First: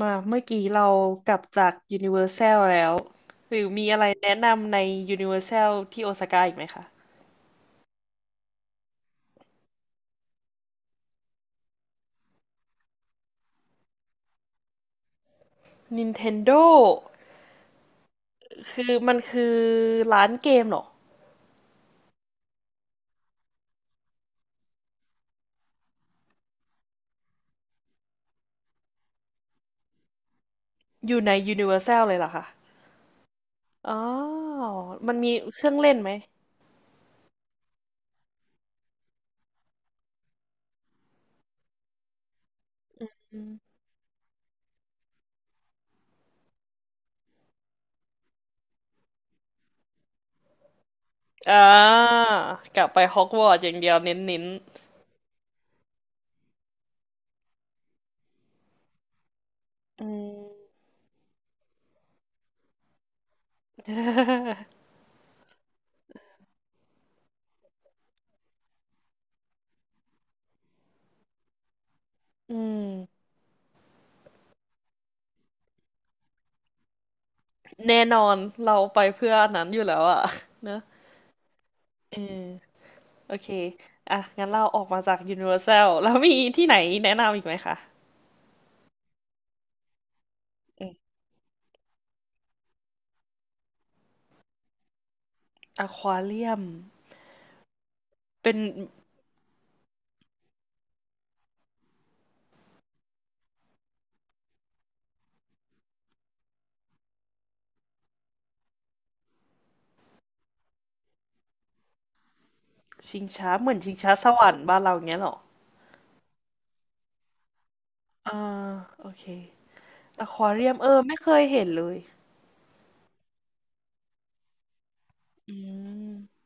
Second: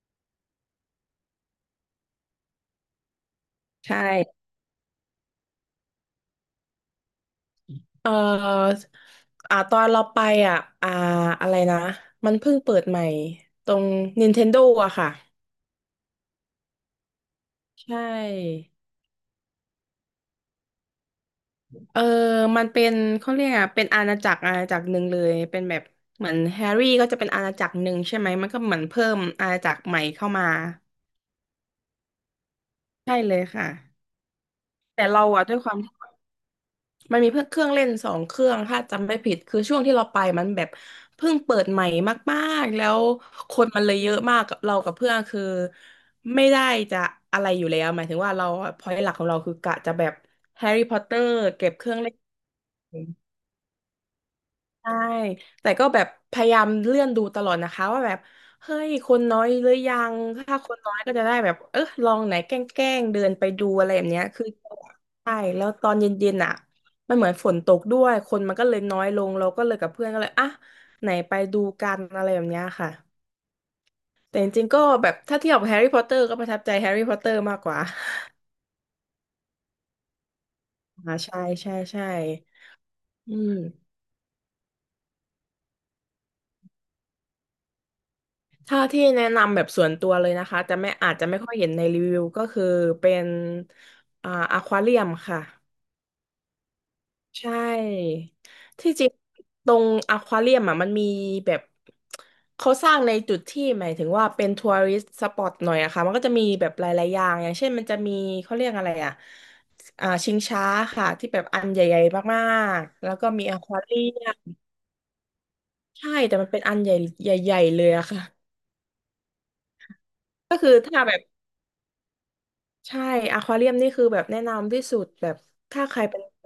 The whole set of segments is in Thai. มาเมื่อกี้เรากลับจากยูนิเวอร์แซลแล้วหรือมีใช่อะไรแนะนำในยูนิเวอร์แซลที่โอซาก้าอีกไหมคะ เอ่อตอนเราไปอ่ะอ่าอะไรนะมันเพิ่งเปิดใหม่ ตรง Nintendo อะค่ะ Nintendo ใช่คือมันคือร้านเกมเหรอเออมันเป็นเขาเรียกอะเป็นอาณาจักรอาณาจักรหนึ่งเลยเป็นแบบเหมือนแฮร์รี่ก็จะเป็นอาณาจักรหนึ่งใช่ไหม มันก็เหมือนเพิ่มอาณาจักรใหม่เข้ามา อยู่ในยูนิเวอร์แซลเลยเหรอคะใช่เลยค่ะ อ๋อแต่มันเรามีอะด้วเคยครื่อวางม เล่นไหมมันมีเพื่อเครื่องเล่นสองเครื่องถ้าจำไม่ผิดคือช่วงที่เราไปมันแบบเพิ่งเปิดใหม่มากๆแล้วอืคมนมันเลยเยอะมากกับเรากับเพื่อนคือไม่ได้จะอะไรอยู่แล้วหมายถึงว่าเราพอยหลักของเราคือกะจะแบบแฮร์รี่พอตเตอร์อ่เก็บเครื่องเล่าน กลับไปฮอกวอตส์อย่างเดียวเน้นใช่แต่ก็แบบพยายามเลื่อนดูตลอดนะคะว่าแบบเฮ้ยคนน้อยหรือยัๆอืงถ้าคมนน้อยก็จะได้แบบเออลองไหนแกล้งๆเดินไปดูอะไรแบบเนี้ยคือใช่แล้วตอนเย็นๆอ่ะมันเหมือนฝนตกด้วยคนมันก็เลยน้อยลงเราก็เลยกับเพื่อนก็เลยไหนไปดูกันอะไรแบบอืเนี้ยค่ะมแต่จริงๆก็แบบถ้าเทียบกับแฮร์รี่พอตเตอร์ก็ประทับใจแฮร์รี่พอตเตอร์มากกว่า แน่นอนเราไปเพื่ออันนั้นอยู่แล้วอะเนอะ ใช่ใช่ใช่เออ โออืเค ม อ่ะ งั้นเราออกมาจาก Universal แล้วมีที่ไหนแนะนำอีกไหมคะถ้าที่แนะนำแบบส่วนตัวเลยนะคะจะอืไม่มอาจจะไม่ค่อยเห็นในรีวิวก็คือเป็นอควาเรียมค่ะอควาเรียมใช่เป็นที่จริงตรงอควาเรียมอ่ะมันมีแบบเขาสร้างในจุดที่หมายถึงว่าเป็นทัวริสต์สปอตหน่อยอะค่ะมันก็จะมีแบบหลายๆอย่างอย่างเช่นมันจะมีเขาเรียกอะไรอ่ะชิงช้าค่ะที่แบบอันใหญ่ๆมากๆแล้วชิงก็มีช้าอเหคมือนวาชิงเรีช้ายสมวรรค์บ้านเราอย่างเงี้ยเหรอใช่แต่มันเป็นอันใหญ่ใหญ่ๆเลยอะค่ะอ่าโอเคอควาก็เรีคือยมเออถ้าแบไม่บ เคยเห็นเลย ใช่อควาเรียมนี่คือแบบแนะนำที่สุดแบบอืถ้าใครเป็นม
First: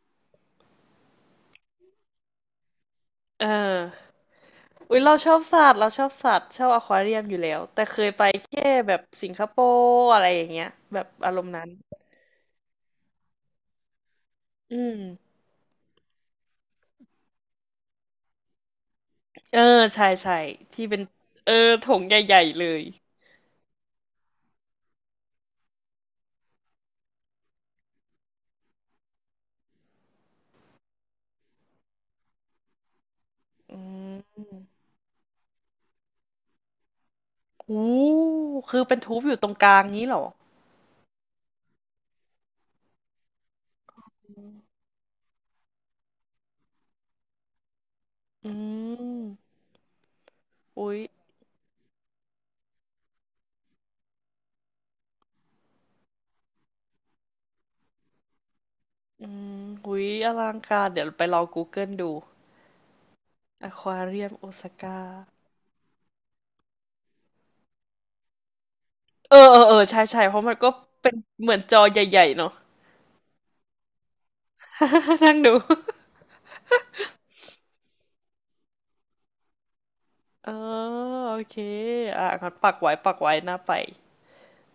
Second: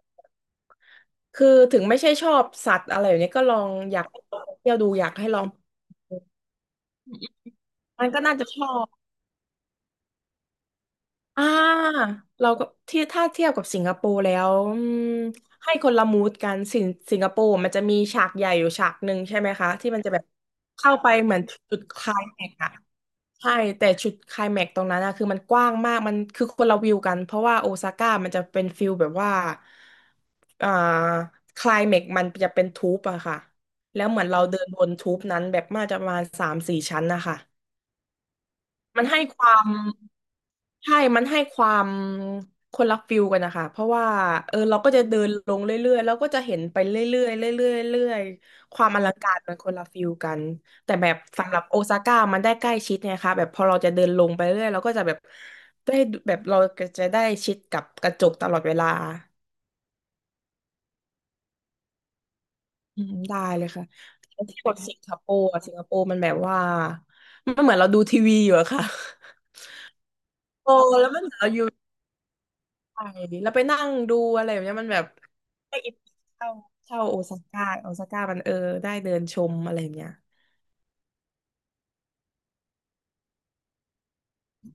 คือถึงไม่ใช่ชอบสัตว์อะไรอย่างนี้ก็เอลองอยากอ ให้ลองเที่ยวดูอุ๊ยอยากเราให้ชอลบองสัตว์เราชอบสัตว์ชอบอควาเรียมอยู่แล้ว แต่เคมัยนก็ไปน่าจะชแค่อบแบบสิงคโปร์อะไรอย่างเงี้ยแบบอารอ่ามณ์นั้น เราก็ที่ถ้าเทียบกับสิงคโปร์แล้วอือืมม ให้คนละมูดกันสิงคโปร์มันจะมีฉากใหญ่อยู่ฉากหนึ่งใช่ไหมเออคะที่มันใช่จะแบบใช่ที่เข้าเป็นไปเหมือนเออจุดโถไคงลายใหญ่แม็กๆซ์เลอะ ยใช่แต่จุดไคลแม็กซ์ตรงนั้นอะคือมันกว้างมากมันคือคนละวิวกันเพราะว่าโอซาก้ามันจะเป็นฟิลแบบว่าอ่าไคลแม็กซ์มันจะเป็นทูปอะค่ะอืแล้วเหมือนเราม เดินบนทูปนั้นแบบมาจะประมาณสามสี่ชั้นนะคะโอ้คือเป็นมันทูให้บอคยู่ตรงวากม ลางนี้เหรอ ใช่ มันให้ความคนละฟิลกันนะคะ เพราะว่าเออเราก็จะเดินลงเรื่อยๆแล้วก็จะเห็นไปเรื่อยๆเรื่อยๆเรื่อยอืๆความอลังการมมันคนละฟิลกันอุ๊แต่ยแบบสำหรับโอซาก้ามันได้ใกล้ชิดไงคะแบบพอเราจะเดินลงไปเรื่อยเราก็จะแบบได้แบบเราก็จะได้ชิดกับกระจกตลอดเวลาอืมอุ๊ยอลังการเดี๋ยวไปลอง Google ดูอืมได้เลอยคค่ะวาเรียมแต่โอที่กซาดสิก้างคโปร์อะสิงคโปร์มันแบบว่ามันเหมือนเราดูทีวีอยู่อะค่ะ เออเอ อเออใช่ใช่เพราะมันก็โอ้เป็แล้วนมันเหมือนเราเหมืออนยู่ จอใหญ่ๆเนาะ ใช่แล้วไปนั่งดูอะไรแบบเนี้ยมันแบบ นั่งดู ได้อินเข้าเข่าโอซาก้าโอซาก้ามันเออได้เดินชมอะไรแบบเนี้ยเออโอเคอ่ะงั้นปักไว้ปักไว้หน้าไป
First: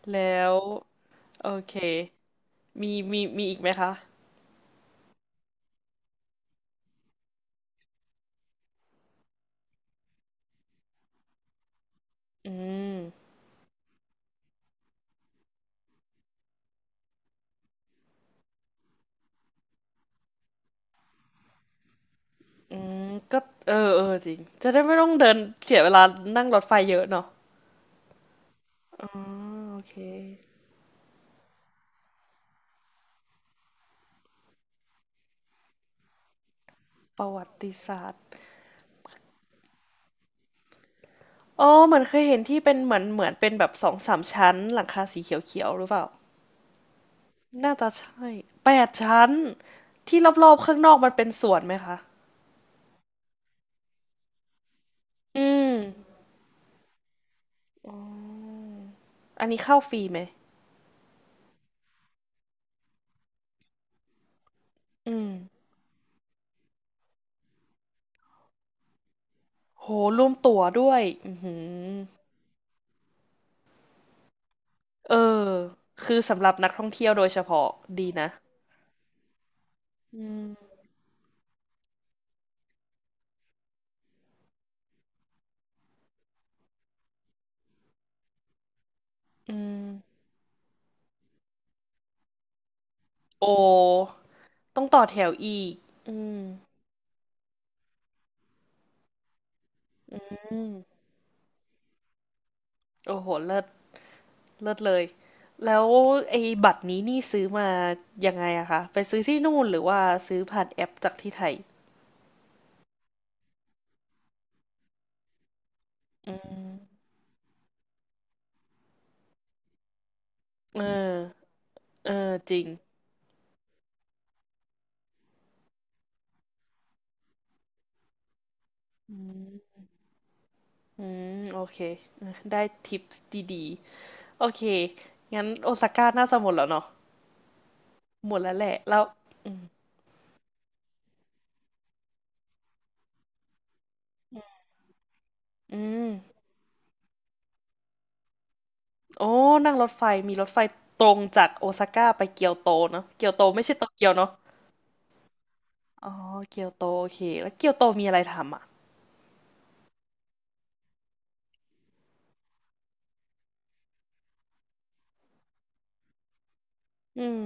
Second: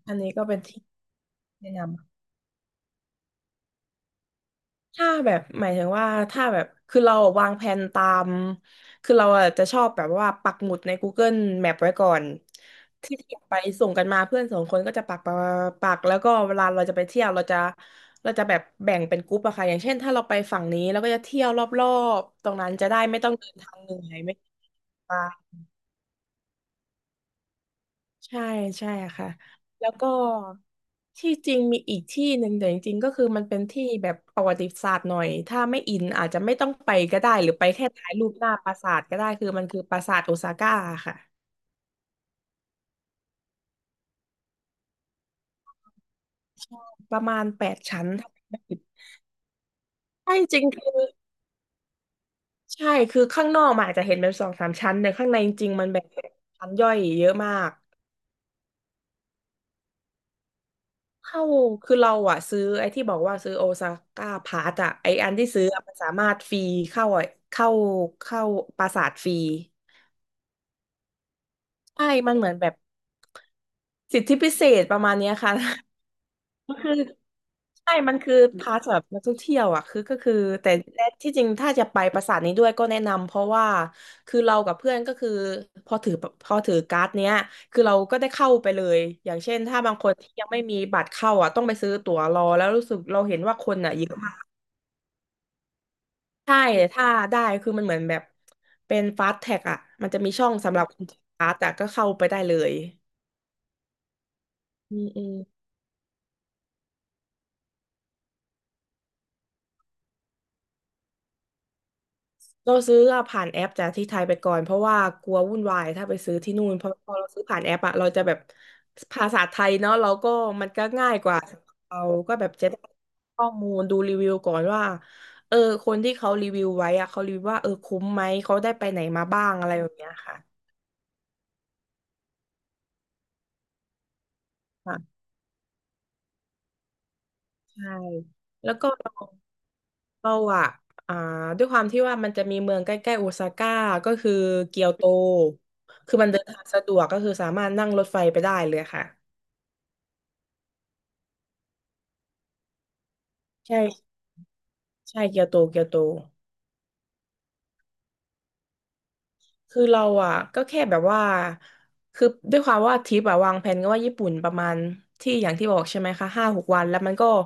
อัแลนนี้้ก็วเป็นที่โอแนะเค นมีมีมีอีกไหมคะ ำถ้าแบบหมายถึงว่าถ้าแบบคือเราวางแผนตามคือเราอะจะชอบแบบว่าปักหมุดใน Google Map ไว้ก่อนอืที่ม อยากไปส่งกันมาเพื่อนสองคนก็จะปักปักปักแล้วก็เวลาเราจะไปเที่ยวเราเราจะแบบแบ่งเป็นกรุ๊ปอะค่ะอย่างเช่นถ้าเราไปฝั่งนี้เราก็จะเที่ยวรอบๆตรงนั้นอืจะได้มไม่ต้องก็เดินทาเอองเหนื่เอออยจไม่ริงจะได้ไม่ต้องต้อเดินง เสียเวลานั่งรถไฟเยอะเนาะใช่ใช่อ๋อค่ะโอแล้วเค ก็ที่จริงมีอีกที่หนึ่งแต่จริงๆก็คือมันเป็นที่แบบประวัติศาสตร์หน่อยถ้าไม่อินอาจจะไม่ต้องไปก็ประได้วัหรือไปติแค่ศาถ่าสยตร์ รูปหน้าปราสาทก็ได้คือมันคือปราสาทโอซาก้าค่ะอ๋อเหมือนเคยเห็นที่เป็นเหมือนเหมือนเป็นแบบ2-3 ชั้นหลังคาสีเขียวๆหรือเปล่า ใช่ประมาณแปน่าดจะชั้ใชน่ถ้าจำไม่แปผิดดชั้นที่ใช่รอจบริๆงข้างนคืออกมันเป็นสวนไหมคะ ใช่คือข้างนอกมันอาจจะเห็นเป็นสองสามชั้นแต่ข้างในอืจม ริงๆมันแบบชั้นย่อยเยอะมาก อันนี้เข้าฟรีไหม เข้า คือเราอะซื้อไอ้ที่บอกว่าซื้อโอซาก้าพาสอะอืไอ้ม อันที่ซื้ออะมันสามารถฟรีเข้าอะเข้า เข้าปราสาทฟรีโห รวมตั๋วด้วย อือหือใช่มันเหมือนแบบสิทธิพิเศษประเอมาอ ณเนี้ยค่ะ คือสำหรับนัก ท่องคือ เที่ยวโดยเฉพาะใช่ดีมันนะ คือพาสำหรับนักท่องเที่ยวอ่ะคือก็อืคือมแต่ที่จริงถ้าจะไปปราสาทนี้ด้วยก็แนะนำเพราะว่าคือเรากับเพื่อนก็คือพอถือพอถือการ์ดเนี้ยคือเราก็ได้เข้าไปเลยอย่างเช่นถ้าบางคนที่ยังไม่มีบัตรเข้าอ่ะต้องไปซื้อตั๋วรอแล้วรู้สึกเราเห็นโอ้ ว่าคนอ่ะเยอะมากต้องต่อแถวอีก อืมใช่ถ้าได้คือมันเหมือนแบบเป็นฟาสแท็กอ่ะมันจะมีช่องสำหรับคนถือการ์ดแต่ก็เข้าไปได้เลยโอ้โหเลิศ เลิศเลอืยม แล้วไอ้บัตรนี้นี่ซื้อมายังไงอะคะ ไปซื้อที่นู่นหรือว่าซื้อผ่านแอปจากที่ไทยเราซื้ออะผ่านแอปจากที่ไทยไปก่อนเพราะว่ากลัววุ่นวายถ้าไปซื้อที่นู่นเพราะพอเราซื้อผ่านแอปอะเราจะแบบภาษาไทยเนาะเราก็มันเอก็อง่ายกว่าเราเออก็แบบจริจะง ได้ข้อมูลดูรีวิวก่อนว่าเออคนที่เขารีวิวไว้อะเขารีวิวว่าเออคุ้มไหมเขาได้ไปไหนมาบ้างอะไรแบบเนี้ยค่ะอืมโอเคเออได้ทิปส์ดีๆ โอเคค่ะงั้นโอซาก้าน่าจะหมดแล้วเนาะใช่หมดแล้วแหแล้ละ วก็แล้ว เราอืมเราอะอ่าด้วยความที่ว่ามันจะมีเมืองใกล้ๆโอซาก้าก็คือเกียวโตอืมคือมันเดินทางสะดวกก็คือสามารถนั่งรถไฟไปได้เลยค่ะโอ้นั่งรถไฟ มีรถไฟตรงจากโอซาก้าไปเกียวโตเนาะเกียวโตไม่ใช่โตเกียวใช่ เนาะใช่เกียวโตเกียวโตอ๋อเกียวโตโอเคแล้วเกียวโตมีอะไรทำอ่ะคือเราอ่ะก็แค่แบบว่าคือด้วยความว่าทริปอ่ะวางแผนก็ว่าญี่ปุ่นประมาณที่อย่างที่บอกใช่ไหมคะห้าหกวันแล้วมันอืก็ม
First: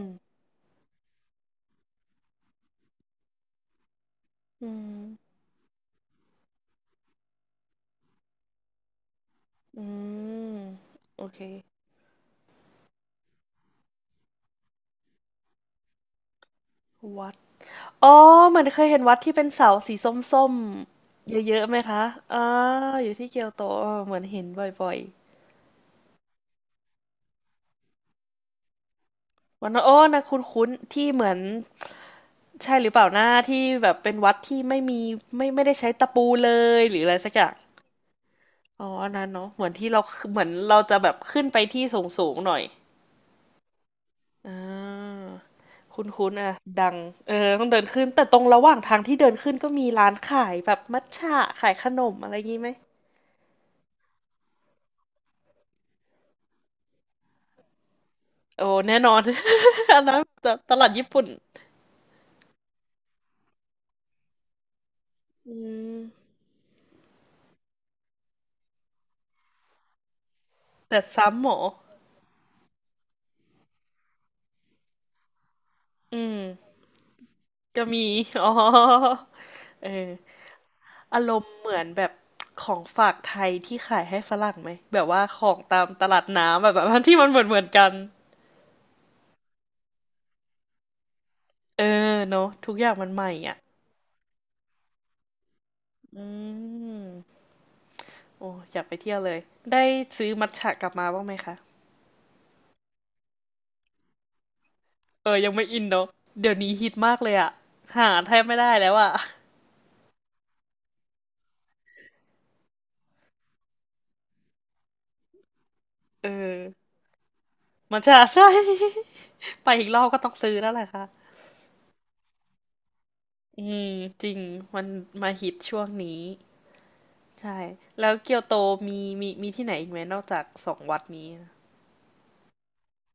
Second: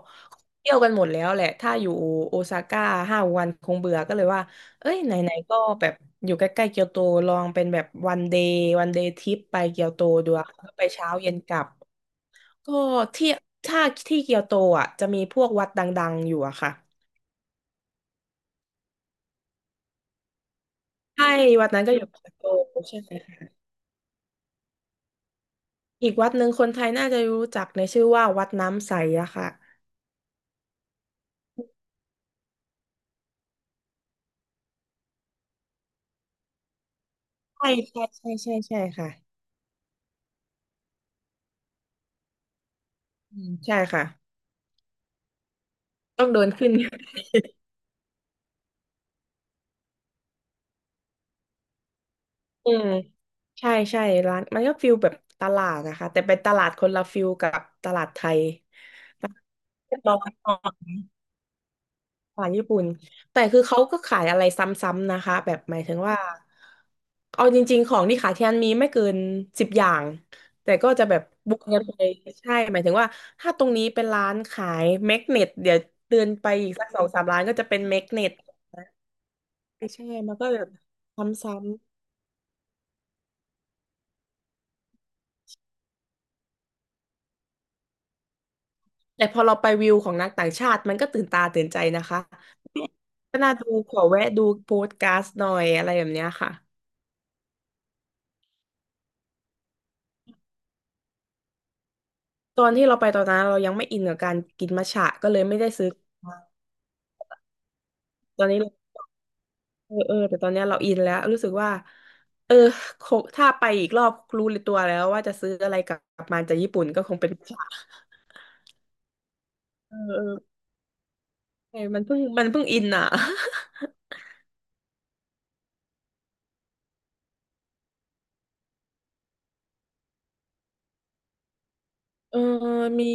เที่ยวกันหมดแล้วแหละถ้าอยู่โอซาก้าห้าวันคงเบื่อก็เลยว่าอืเอ้ยไหนมๆก็แบบอยู่ใกล้ๆเกียวโตลองเป็นแบบวันเดย์ทริปไปเกีอืยวโตดูอะมไปเช้าโอเย็นเค กลับก็ที่ถ้าที่เกียวโตอ่ะจะมีพวกวัดดังๆอยู่อะค่ะวัด อ๋อเหมือนเคยเห็นวัดที่เป็นเสาสีส้มใช่ๆเยอะวัๆดไหมนั้นก็อคะยู่เกียวอ่าโตใช่อไหยู่ที่เกีม ยวโตเออเหมือนเห็นบ่อยอีกวัดหนึ่งคนไทยน่าจะรู้จักในชื่อว่าวัดน้ำใสอะค่ะๆวันนั้นโอ้นะคุ้นๆที่เหมือนใช่หรือเปล่าหน้าที่แบบเป็นวัดที่ไม่มีไม่ไม่ได้ใช้ตะปูเลยหรืออะไรสักอย่างใช่ใช่ใช่ใช่ใช่อ๋ออัค่ะนนั้นเนาะเหมือนที่เราเหมือนเราจะแบบขึ้นไปที่สูงๆหน่อยอืมใช่ค่ะอ่าคุต้อ้งนๆเดินอ่ะขึ้น ดัง เออต้องเดินขึ้นแต่ตรงระหว่างทางที่เดินขึ้นก็มีร้านขายแบบมัทฉะขายขนมอะไรงี้ไหม อืมใช่ใช่ร้านมันก็ฟิลแบบตลาดนะคะแต่เป็นตลาดคนละฟิลกับตลาดไทยโอ้แน่นอน เรีอัยบนร้นั้อย นจะตลาดญี่ปุ่นขายญี่ปุ่นแต่คือเขาก็ขายอะไรซ้ำๆนะคะแบอืบหมายถึงมว่าเอาจริงๆของที่ขายที่นั่นมีไม่เกิน10อย่างแต่ก็แต่จะแบบซ้ำหมบวอกกันไปใช่หมายถึงว่าถ้าตรงนี้เป็นร้านขายแมกเนตเดี๋ยวอืเดินมไปอีกสักสองสามร้านก็จะเป็นก็แมมีกเนตอ๋อเอใช่อมันก็แบบอารมณ์เหมืซ้ำอนแบบของฝากไทยที่ขายให้ฝรั่งไหมแบบว่าของตามตลาดน้ำแบบ นั้นที่มันเหมือนเหมือนกันๆแต่พอเราไปวิวของนักต่างชาติมันก็ตื่นตาตื่นใจเออนะคะเนอะทุกอย่างมันใหม่ก็น่าอ่ะดูขอแวะดูโพสต์การ์ดหน่อยอะไรแบบอืเนี้ยค่ะ มโอ้อยากไปเที่ยวเลยได้ซื้อมัทฉะกลับมาบ้างไหมคะตอนที่เราไปตอนนั้นเรายังไม่อินกับการกินมัทฉะเอก็เลอยยังไม่ไม่ได้อินซื้อเนอะมาเดี๋ยวนี้ฮิตมากเลยอ่ะหาแทตบอนไม่นี้เราได้แล้วอะเออเออแต่ตอนเนี้ยเราอินแล้วรู้สึกว่าเออคงถ้าไปอีกรอบรู้ตัวแล้วว่าจะซื้ออะไรกลัเอบอมาจากญี่ปุ่นก็คงเป็นมัทฉะมัทฉะใช่ ไปอีกเอรอบอก็เอต้องอซื้อแล้วแหละค่ะเออมันเพิ่งอินอ่ะอืมจริงมันมาฮิตช่วงนี้ใช่แล้วเกียวโตมีมีมีที่ไหนอีกไหมนอกจาก2 วัดนี้นะเออมี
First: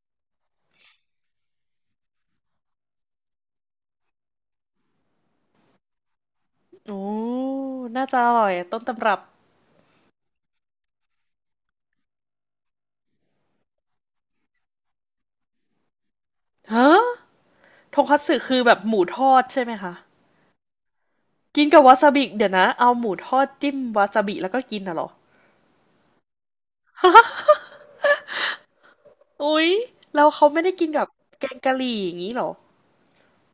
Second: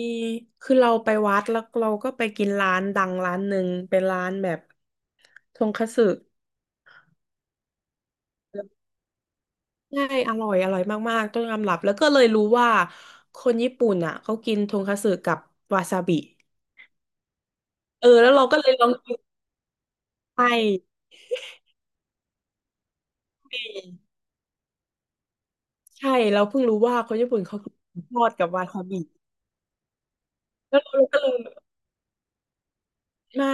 คือเราไปวัดแล้วเราก็ไปกินร้านดังร้านหนึ่งเป็นร้านแบบทงคัตสึ โอ้น่าจะอร่อยต้นตำรับใช่อร่อยมากๆต้องยอมรับ แล้วก็เลยรู้ว่าคนญี่ปุ่นอ่ะเขากินทงคัตสึกับวาซาบิฮะทเองอคัตแล้วสึเราคืก็อเลแบยบลอหงมูกิทนอดใช่ไหมคะใช่ กินกับวาซาบิเดี๋ยวนะเอาหมูทอดจิ้มวาซาบิแล้วก็กินน่ะเหรอใช่เราเพิ่งรู้ว่าคนญี่ปุ่นเขากินทอดกับวาซาบิอุ๊ยแล้วเขาไม่ได้แล้วกินเรากับก็เลยแกงกะหรี่อย่างนี้เหรอไม่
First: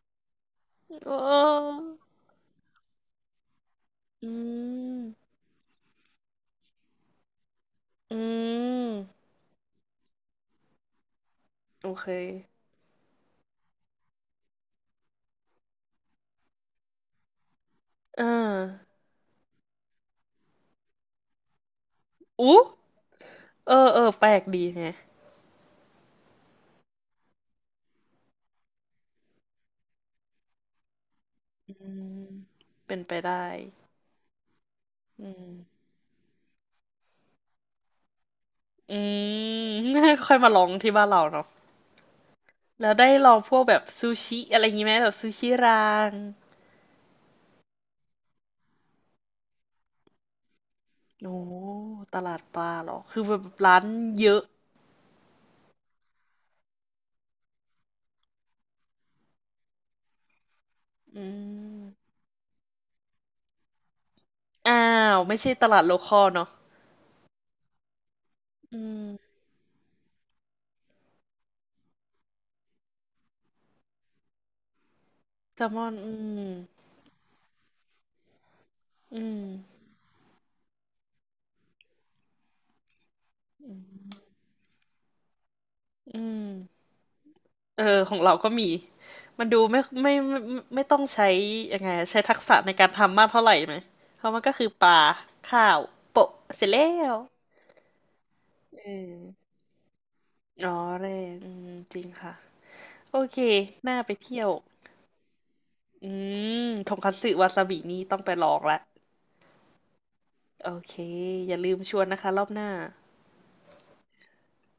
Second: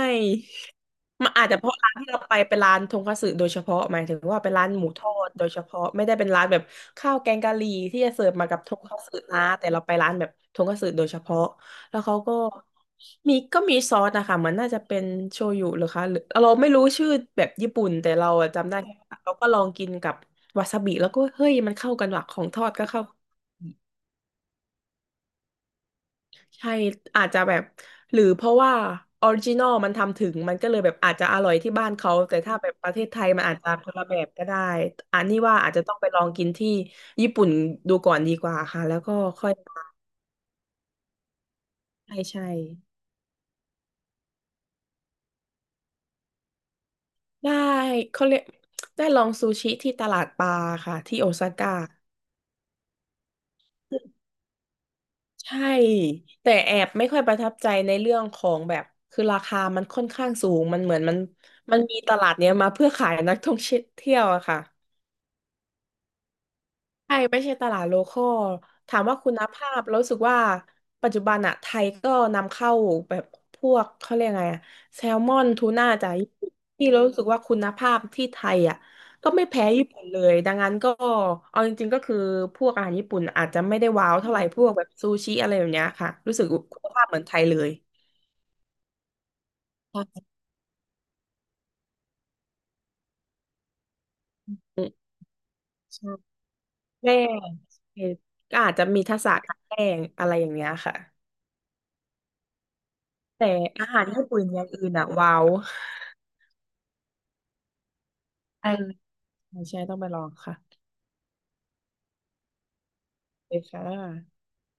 เมันอาจจะเพราะออร้านที่เราไปเป็นร้านทงคัตสึโดยเฉพาะหมายถึงอืว่าเป็นร้านหมูทอดมโดยเฉพาะไม่ได้เป็นร้านแบบข้าวแกงกะหรี่ที่จะอืเสิร์ฟมากับทงคัตสึมนะแต่เราไปร้านแบบทงคัตสึโดยเฉพาะโอแล้วเคเขาก็มีก็มีซอสนะคะเหมันน่าจะเป็นโชยุหรือคะหรือเราไม่รู้ชื่อแบบญี่ปุ่นแต่เอเราอะจำได้อเราก็ลองกินกับวาซาบิแล้วก็เฮ้ยมันเข้ากันว่ะของอู้ทอดก็เข้า เออเออแปลกดีไง ใช่อาจจะแบบหรือเพราะว่าออริจินอลมันทำถึงมันก็เลยแบบอาจจะอร่อยที่อืบ้านมเขาแต่ถ้าแบบประเป็เทนศไปไทยได้มันอาจจะคนละแบบก็ได้อัอืนนี้ม ว่าอาจจะต้องไปลองกินที่ญี่ปุ่นดูก่อนดีกว่าค่ะ อืแล้วก็ค่อยม ค่อยมาลองที่บ้านเราเนาะใช่ใช่แล้วได้ลองพวกแบบซูชิอะไรอย่างงี้ไหมแบบซูชิรางได้เขาเรียกได้ลองซูชิที่ตลาดปลาค่ะที่โอโอ้ซาก้าตลาดปลาเหรอ คือแบบร้านเยอะใช่แต่แอบไม่ค่อยประทับใจในเรื่องของแบบคือราคามันค่อนข้างสูงมันเหมือนมันอืมันมีมตลาดเนี้ยมาเพื่อขายนักท่องเที่ยวอะค่ะ อ้าวไม่ใช่ตลาดโลคอลเนาะใช่ไม่ใช่ตลาดโลคอลอืถามมว่าคุณภาพรู้สึกว่าปัจจุบันอะไทยก็นำเข้าแบบพวกเขาเรียกไงอะแซลมอนแซทูลมน่าอนจาอืกญี่ปุ่นมที่เรารู้สึกว่าคุณภาพที่ไทยอะอืก็ไม่แพ้มญี่ปุ่นเลยดังนั้นก็เอาจริงๆก็คือพวกอาหารญี่ปุ่นอาจจะไม่ได้ว้าวเท่าไหร่พวกแบบซูชิอะไรแบบเนี้ยค่ะอืรู้สึมกคุณภาพเหมือนไทยเลยเออของเราก็มี มันดูไม่ไม่ใช่ไม่ไม่ไม่ต้องใช้ยังไงอะใช้ทักษะในการทำมากเท่าไหร่ไหมเพราะมันก็คือปลาข้าวใช่โปะเสร็จแล้แป้ว งก็อาจจะอืมีทักษะมการแป้งอะไรอย่างเงี้อ๋ยอค่ะเร่อืมจริงค่ะ โอเคแต่อาน่าหารไปญี่เที่ปุ่นยว อย่างอื่นอะว้าว อืมทงคัตสึวาซาบินี่ต้องไปลองละใช่ใช่ต้องไปลองค่ะโอเค อย่าลืมชวนนะคะรอบหน้าเลยค่ะ